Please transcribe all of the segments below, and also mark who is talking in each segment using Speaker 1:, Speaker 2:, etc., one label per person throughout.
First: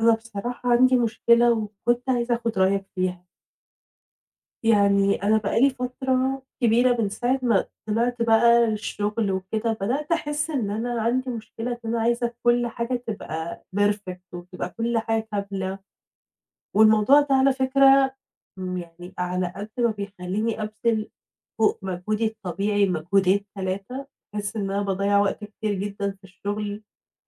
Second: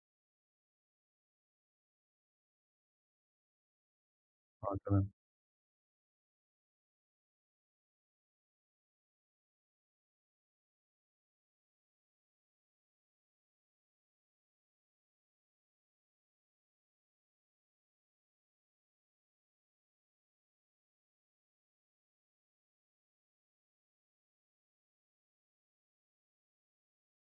Speaker 1: أنا بصراحة عندي مشكلة وكنت عايزة آخُد رأيك فيها.
Speaker 2: آه تمام.
Speaker 1: يعني أنا بقى لي فترة كبيرة من ساعة ما طلعت بقى الشغل وكده، بدأت أحس إن أنا عندي مشكلة إن أنا عايزة كل حاجة تبقى perfect وتبقى كل حاجة كاملة، والموضوع ده على فكرة يعني على قد ما بيخلّيني أبذل فوق مجهودي الطبيعي مجهودين، 3 باحس إن أنا باضيّع وقت كتير جدًا في الشغل.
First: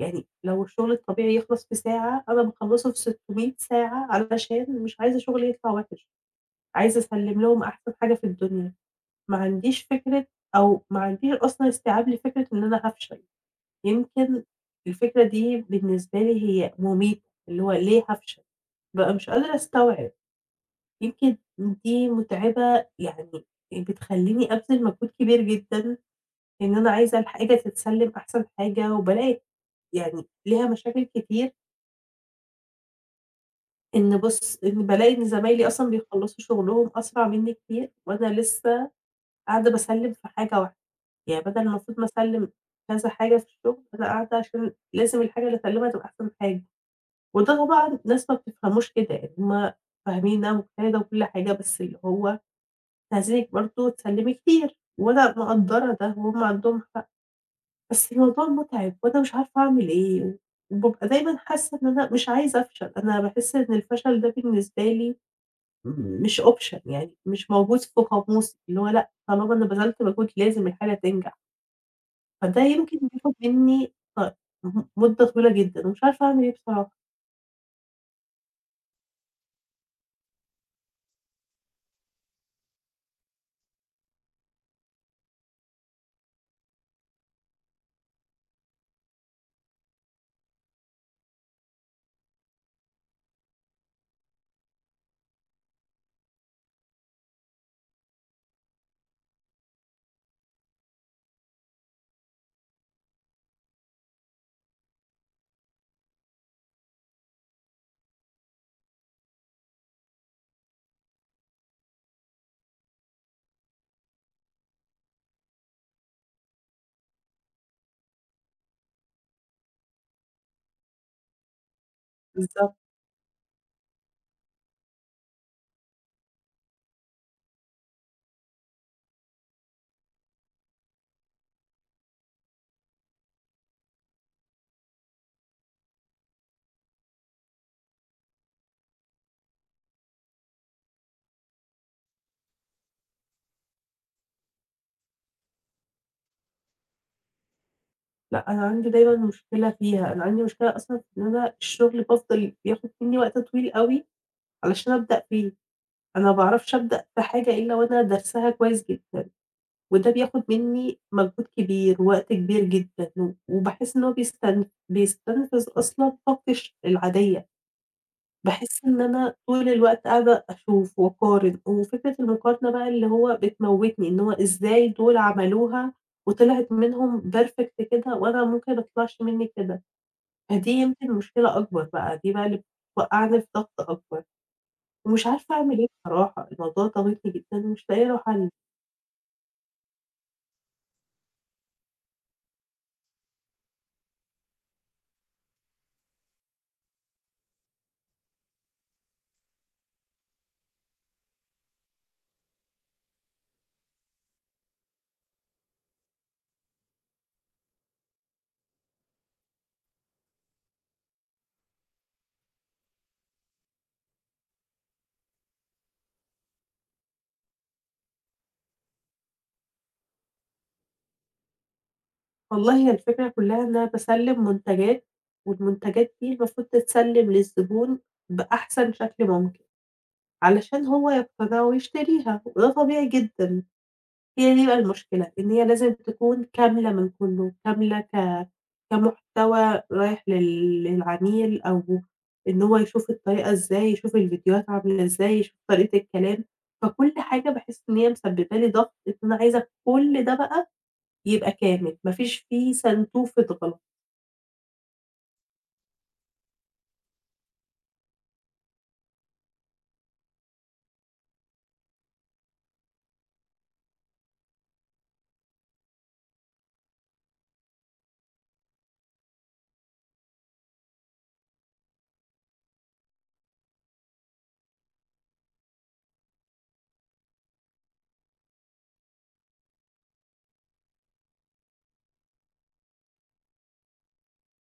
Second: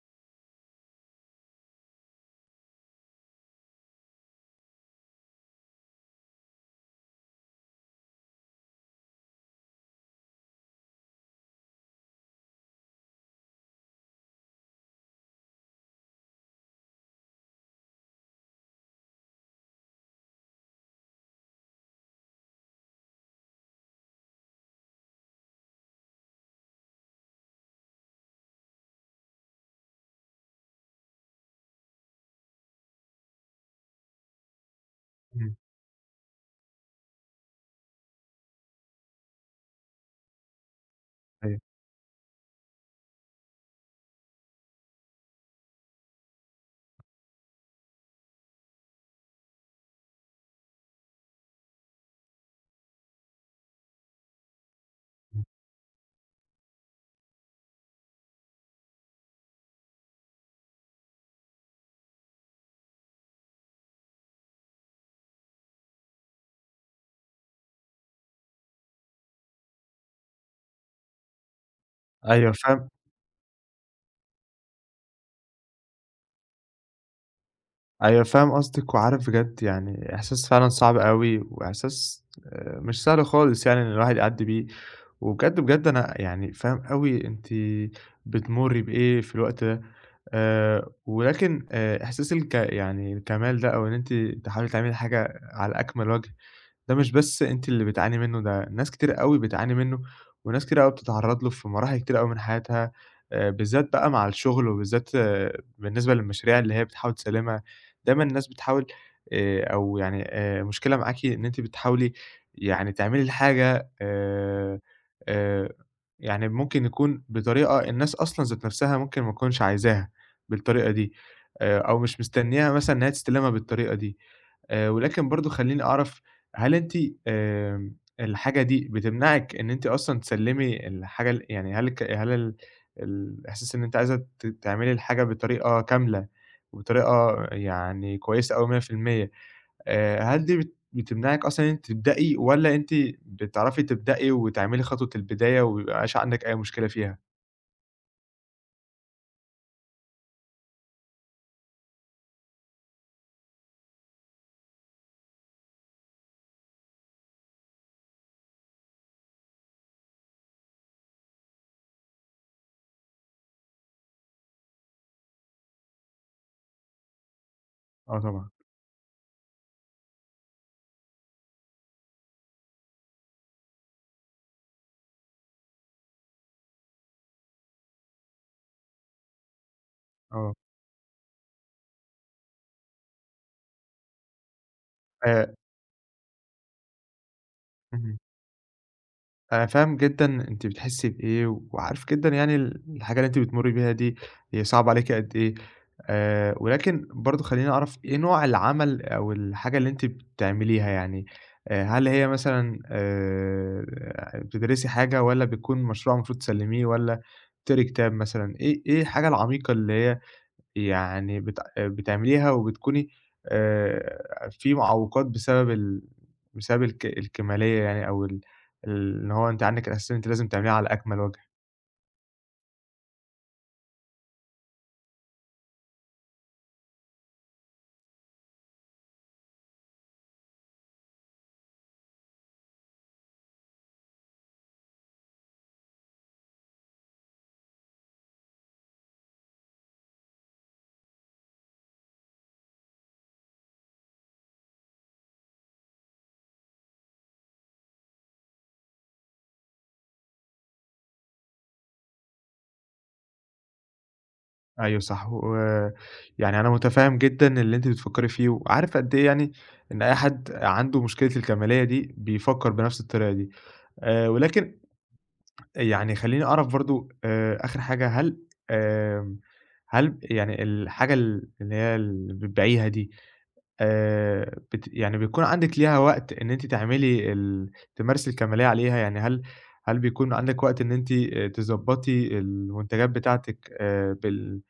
Speaker 1: يعني لو الشغل الطبيعي يخلص في ساعة، أنا باخلّصه في 600 ساعة علشان مش عايزة شغلي يطلع وِحِش، عايزة أسلِّم لهم أحسن حاجة في الدنيا، ما عنديش فكرة أو ما عنديش أصلًا استيعاب لفكرة إن أنا هافشل، يمكن الفكرة دي بالنسبة لي هي مُميتة، اللي هو ليه هافشل؟ بابقى مش قادرة أستوعب، يمكن دي مُتعبة يعني بتخلّيني أبذل مجهود كبير جدًا إن أنا عايزة الحاجة تتسلِّم أحسن حاجة وبالاقي يعني ليها مشاكل كتير إن بُص، إن بالاقي إن
Speaker 2: إمم.
Speaker 1: زمايلي أصلًا بيخلّصوا شغلهم أسرع منّي كتير وأنا لسه قاعدة باسلِّم في حاجة واحدة، يعني
Speaker 2: أيوه.
Speaker 1: بدل المفروض ما أسلِّم كذا حاجة في الشغل، أنا قاعدة عشان لازم الحاجة اللي أسلِّمها تبقى أحسن حاجة، وده طبعًا ناس ما بتفهموش كده، يعني هُم فاهميننا وكده وكل حاجة، بس اللي هو "إحنا عايزينِك برضه تسلِّمي كتير." وأنا مقدّرة ده وهُم عندهم حق، بس الموضوع مُتعب وأنا مش عارفة أعمل إيه، وبابقى دايمًا حاسة إن أنا مش عايزة أفشل، أنا باحس إن الفشل ده بالنسبة لي مش option يعني مش موجود في قاموسي، اللي هو لأ، طالما أنا بذلت مجهود لازم الحاجة تنجح،
Speaker 2: أيوه
Speaker 1: فده
Speaker 2: فاهم
Speaker 1: يمكن بياخد منّي ط م مدة طويلة جدًا ومش عارفة أعمل إيه بصراحة.
Speaker 2: أيوه فاهم قصدِك، وعارف بجد. يعني إحساس فعلًا صعب أوي، وإحساس مش سهل خالص، يعني إن الواحد يعدّي بيه. وبجد، بجد أنا يعني فاهم أوي أنتِ بتمُرّي بإيه في الوقت ده. ولكن إحساس يعني الكمال ده، أو إن أنتِ تحاولي تعملي حاجة على أكمل وجه، ده مش بس أنتِ اللي بتعاني منه، ده ناس كتير أوي بتعاني منه، وناس كتير أوي بتتعرّض له في مراحل كتير أوي من حياتها. بالذات بقى مع الشغل، وبالذات بالنسبة للمشاريع اللي هي بتحاول تسلِّمها. دايمًا الناس بتحاول أو يعني المشكلة معاكِ إن أنتِ بتحاولي يعني تعملي الحاجة آآ يعني ممكن يكون بطريقة الناس أصلًا ذات نَفْسها ممكن ما تكونش عايزاها بالطريقة دي، أو مش مستنياها
Speaker 1: بالضبط.
Speaker 2: مثلًا إن هي تستلمها بالطريقة دي. ولكن برضه خلّيني أعرف، هل أنتِ الحاجة دي بتمنعِك إن أنتِ أصلًا تسلّمي الحاجة، يعني هل الك هل ال الإحساس إن أنتِ عايزة تعملي الحاجة بطريقة كاملة وبطريقة يعني كويسة أوي 100%، هل دي بتمنعِك أصلًا إن أنتِ تبدئي، والّا أنتِ بتعرفي تبدئي وتعملي خطوة البداية وما بيبقاش عندِك أي مشكلة فيها؟
Speaker 1: لأ، أنا عندي دايمًا مشكلة فيها، أنا عندي مشكلة أصلًا في إن أنا الشغل بافضل بياخد منّي وقت طويل أوي علشان أبدأ فيه، أنا ما باعرفش أبدأ في حاجة إلا وأنا دارساها كويس جدًا، وده بياخد منّي مجهود كبير، ووقت كبير جدًا، و وباحس إن هو بيستنفذ أصلًا طاقتي العادية.
Speaker 2: آه طبعًا.
Speaker 1: باحس إن أنا طول الوقت قاعدة أشوف وأقارن، وفكرة المقارنة بقى اللي هو بتموّتني، إن هو إزاي دول عملوها وطلعت منهم perfect كده وأنا ممكن ما تطلعش منّي كده،
Speaker 2: آه.
Speaker 1: فدي يمكن مشكلة أكبر بقى، دي بقى اللي بتوقّعني في ضغط أكبر، ومش
Speaker 2: آآ
Speaker 1: عارفة أعمل إيه بصراحة، الموضوع ضاغطني جدًا ومش لاقية له
Speaker 2: اهم.
Speaker 1: حل،
Speaker 2: أنا فاهم جدًا أنتِ بتحسّي بإيه، وعارف جدًا يعني الحاجة اللي أنتِ بتمُرّي بيها دي هي صعبة عليكِ قد إيه. ولكن برضه خلّيني أعرف إيه نوع العمل أو الحاجة اللي أنتِ بتعمليها، يعني هل هي مثلًا بتدرسي حاجة والّا بيكون مشروع المفروض تسلّميه والّا بتقري كتاب مثلًا. إيه الحاجة العميقة اللي هي يعني بت آه، بتعمليها، وبتكوني في معوّقات بسبب ال بسبب الك الكمالية، يعني أو ال ال إن هو أنتِ عندِك الإحساس إن أنتِ لازم تعمليها على أكمل وجه.
Speaker 1: والله هي الفكرة كلّها إن أنا باسلّم منتجات، والمنتجات دي المفروض تتسلّم للزبون بأحسن شكل ممكن، علشان هو يقتنع ويشتريها، وده طبيعي جدًا. هي دي بقى المشكلة، إن هي لازم تكون كاملة من كُلّه، كاملة ك كمحتوى رايح للعميل أو إن هو يشوف الطريقة إزاي، يشوف الفيديوهات عاملة إزاي، يشوف طريقة الكلام، فكل حاجة باحس إن هي مسببة لي ضغط، إن أنا عايزة كل ده بقى يبقى كامل، ما فيش فيه سنتوفة غلط.
Speaker 2: أيوه صح، ويعني أنا متفهّم جدًا اللي أنتِ بتفكّري فيه، وعارف قد إيه يعني إن أي حد عنده مشكلة الكمالية دي بيفكّر بنفس الطريقة دي. ولكن يعني خلّيني أعرف برضه آخِر حاجة، آمم هل يعني الحاجة اللي هي اللي بتبيعيها دي، بت يعني بيكون عندِك ليها وقت إن أنتِ تعملي تمارسي الكمالية عليها، يعني هل بيكون عندِك وقت إن أنتِ تضبّطي المنتجات بتاعتِك آآ بال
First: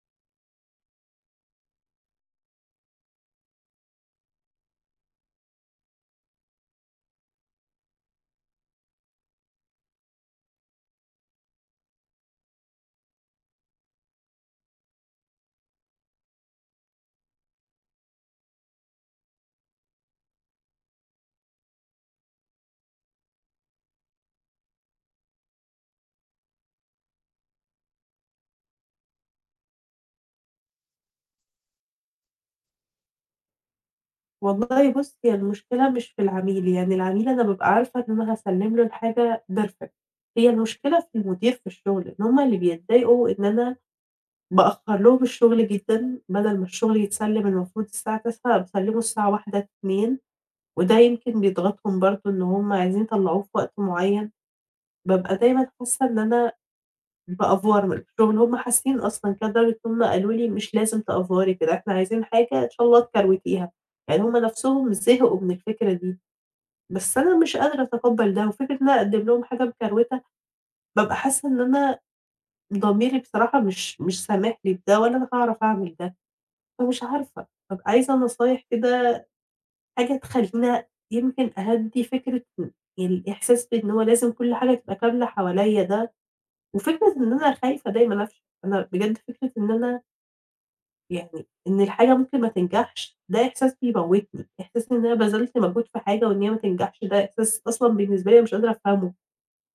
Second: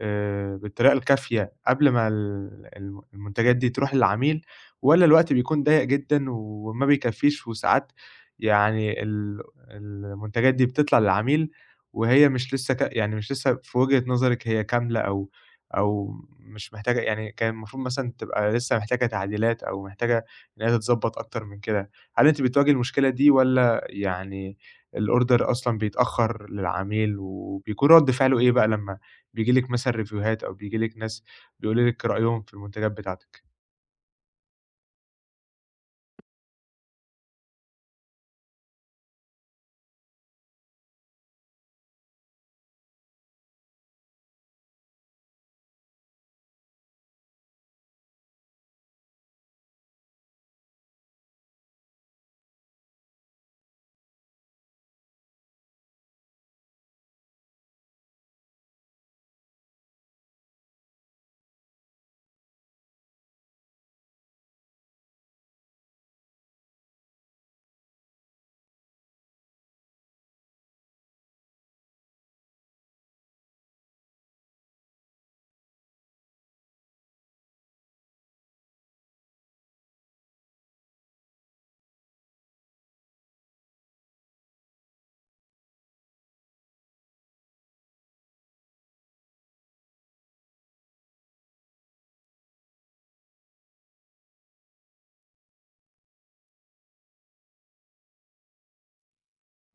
Speaker 2: آآ بالطريقة الكافية قبل ما ال الم المنتجات دي تروح للعميل، والّا الوقت بيكون ضيّق جدًا وما بيكفّيش، وساعات يعني المنتجات دي بتطلع للعميل وهي مش لسه، يعني مش لسه في وجهة نظرِك هي كاملة، أو مش محتاجة، يعني كان المفروض مثلًا تبقى لسه محتاجة تعديلات أو محتاجة إن هي تتضبّط أكتر من كده. هل أنتِ بتواجهي المشكلة دي، والّا يعني الorder أصلًا بيتأخّر للعميل، وبيكون رَد فعله إيه بقى لمّا بييجي لِك مثلًا ريفيوهات أو بييجي لِك ناس بيقولوا لِك رأيهم في المنتجات بتاعتِك؟
Speaker 1: والله بُص، هي المشكلة مش في العميل، يعني العميل أنا بابقى عارفة إن أنا هاسلِّم له الحاجة perfect، هي المشكلة في المدير في الشغل، إن هُم اللي بيتضايقوا إن أنا بأخّر لهم الشغل جدًا، بدل ما الشغل يتسلّم المفروض الساعة 09:00 باسلّمه الساعة 13:00، 14:00 وده يمكن بيضغطهم برضه إن هُم عايزين يطلّعوه في وقت معيّن، بابقى دايمًا حاسّة إن أنا بأفور من الشغل، هُم حاسّين أصلًا كده لدرجة إن هُم قالوا لي: "مش لازم تأفوري كده، إحنا عايزين حاجة إن شاء الله تكروتيها." يعني هُم نَفْسهم زهقوا من الفكرة دي، بس أنا مش قادرة أتقبّل ده، وفكرة إن أنا أقدّم لهم حاجة مكروتة، بابقى حاسّة إن أنا ضميري بصراحة مش سامح لي بده ولا أنا هاعرف أعمل ده. فمش عارفة، بابقى عايزة نصايح كده، حاجة تخلّينا يمكن أهدّي فكرة إن الإحساس بإن هو لازم كل حاجة تبقى كاملة حواليّا ده، وفكرة إن أنا خايفة دايمًا أفشل، أنا بجد فكرة إن أنا يعني إن الحاجة ممكن ما تنجحش، ده إحساس بيموّتني، إحساس إن أنا بذلت مجهود في حاجة وإن هي ما تنجحش، ده إحساس أصلًا بالنسبة لي مش قادرة أفهمه،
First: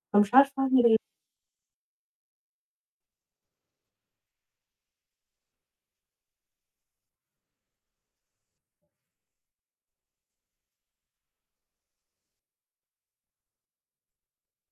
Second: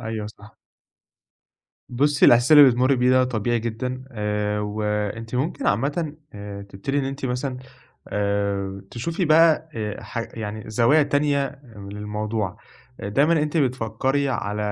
Speaker 2: أيوه
Speaker 1: فمش عارفة
Speaker 2: صح.
Speaker 1: أعمل إيه.
Speaker 2: بُصّي، الإحساس اللي بتمُرّي بيه ده طبيعي جدًا. وأنتِ ممكن عامةً تبتدي إن أنتِ مثلًا تشوفي بقى ح يعني زوايا تانية للموضوع. دايمًا أنتِ بتفكّري على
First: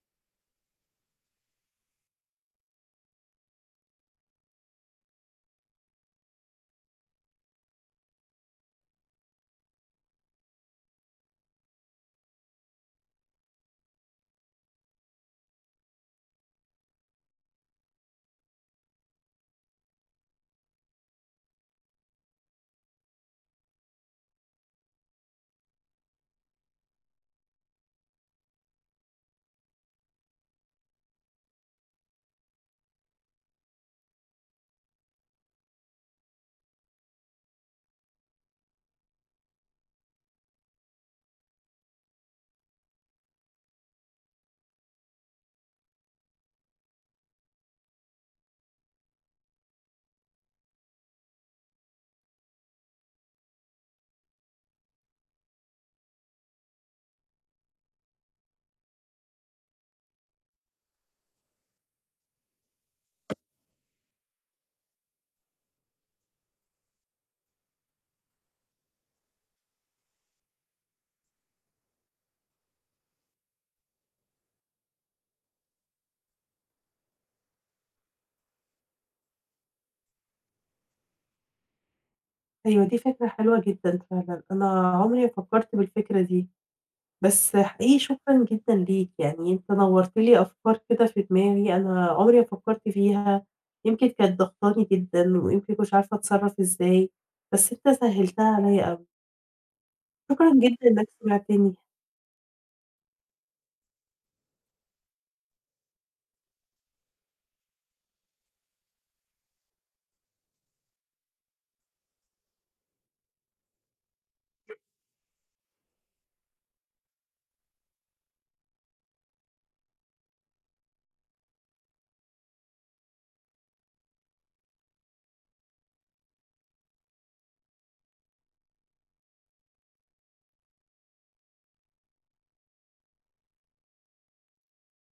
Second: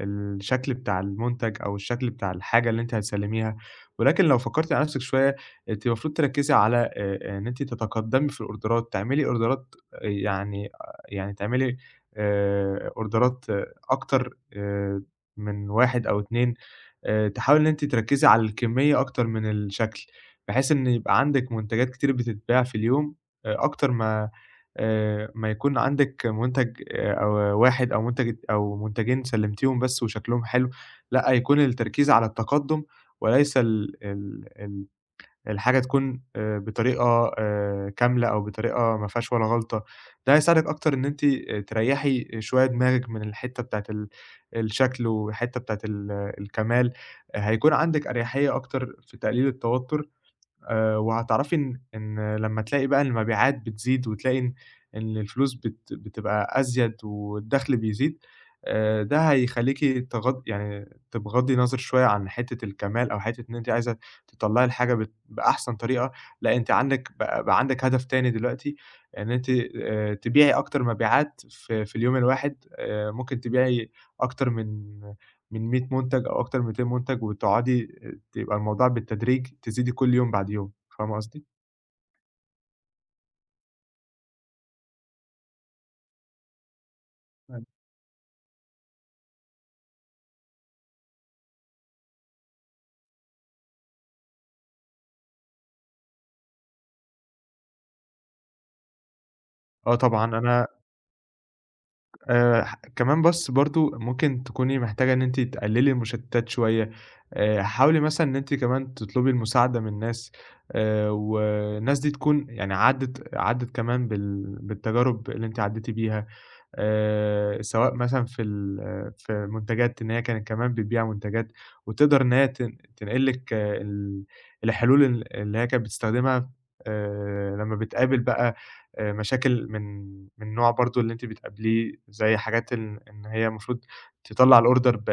Speaker 2: الشكل بتاع المنتج أو الشكل بتاع الحاجة اللي أنتِ هتسلّميها، ولكن لو فكّرتِ على نَفْسِك شوية، أنتِ المفروض تركّزي على إن أنتِ تتقدّمي في الأوردرات، تعملي أوردرات، آه، يعني يعني تعملي أوردرات، أكتر من 1 أو 2، تحاولي إن أنتِ تركّزي على الكمية أكتر من الشكل، بحيث إن يبقى عندِك منتجات كتير بتتباع في اليوم أكتر ما يكون عندِك منتج أو واحد أو منتج أو منتجين سلّمتيهم بس وشكلهم حلو. لأ، يكون التركيز على التقدُّم، وليس ال ال ال الحاجة تكون بطريقة كاملة أو بطريقة ما فيهاش ولا غلطة. ده هيساعدِك أكتر إن أنتِ تريّحي شوية دماغِك من الحتّة بتاعة الشكل والحتّة بتاعة الكمال. هيكون عندِك أريحية أكتر في تقليل التوتر. وهتعرفي إن لمّا تلاقي بقى المبيعات بتزيد، وتلاقي إن الفلوس بتبقى أزيد والدخل بيزيد. ده هيخلّيكِ تغض يعني تبغضّي نظرِك شوية عن حتّة الكمال أو حتّة إن أنتِ عايزة تطلّعي الحاجة بأحسن طريقة. لأ، أنتِ عندِك بقى عندِك هدف تاني دلوقتي، إن أنتِ تبيعي أكتر مبيعات في اليوم الواحد. ممكن تبيعي أكتر من 100 مُنتَج أو أكتر من 200 مُنتَج، وتقعدي تبقى الموضوع بالتدريج، تزيدي كل يوم بعد يوم. فاهمة قصدي؟
Speaker 1: أيوه، دي فكرة حلوة جدًا فعلًا، أنا عمري ما فكّرت بالفكرة دي. بس
Speaker 2: أيوه.
Speaker 1: حقيقي شكرًا جدًا ليك، يعني أنت نوّرت لي أفكار كده في دماغي أنا عمري ما فكّرت فيها، يمكن كانت ضاغطاني جدًا ويمكن مش عارفة أتصرّف إزاي، بس أنت سهّلتها عليّا أوي،
Speaker 2: آه طبعًا
Speaker 1: شكرًا
Speaker 2: أنا
Speaker 1: جدًا إنك سمعتني.
Speaker 2: ح كمان بس برضه ممكن تكوني محتاجة إن أنتِ تقلّلي المشتتات شوية. حاولي مثلًا إن أنتِ كمان تطلبي المساعدة من ناس، والناس دي تكون يعني عدِّت كمان بالتجارب اللي أنتِ عدّيتِ بيها. سواء مثلًا في ال في منتجات إن هي كانت كمان بتبيع منتجات، وتقدر إن هي تنقل لِك الحلول اللي هي كانت بتستخدمها، لمّا بتقابل بقى مشاكل من نوع برضه اللي أنتِ بتقابليه، زي حاجات إن هي المفروض تطلّع الorder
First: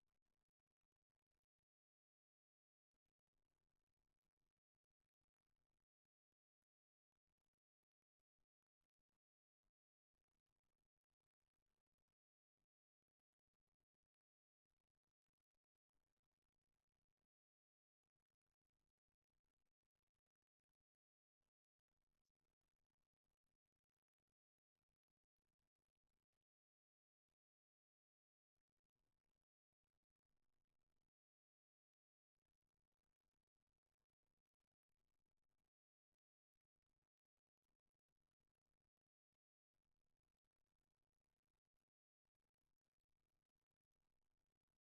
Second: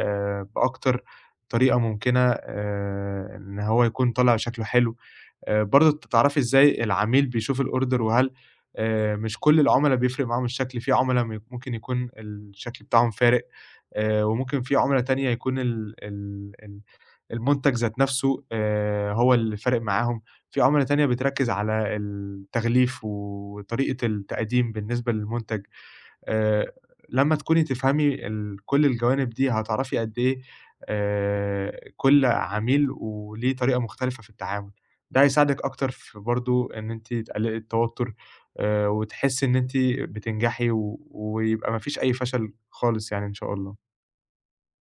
Speaker 2: بأكتر طريقة ممكنة، إن هو يكون طالع شكله حلو. برضه تعرفي إزاي العميل بيشوف الorder، وهل مش كل العُملا بيفرق معاهم الشكل. في عُملا ممكن يكون الشكل بتاعهم فارق، وممكن في عُملا تانية يكون ال ال ال المنتج ذات نَفْسه هو اللي فارق معاهم، في عُملا تانية بتركّز على التغليف وطريقة التقديم بالنسبة للمنتج. آآ لمّا تكوني تفهمي كل الجوانب دي هتعرفي قد إيه كل عميل وليه طريقة مختلفة في التعامل. ده هيساعدِك أكتر في برضه إن أنتِ تقللي التوتر، وتحسّي إن أنتِ بتنجحي، ويبقى ما فيش أي فشل خالص، يعني إن شاء الله.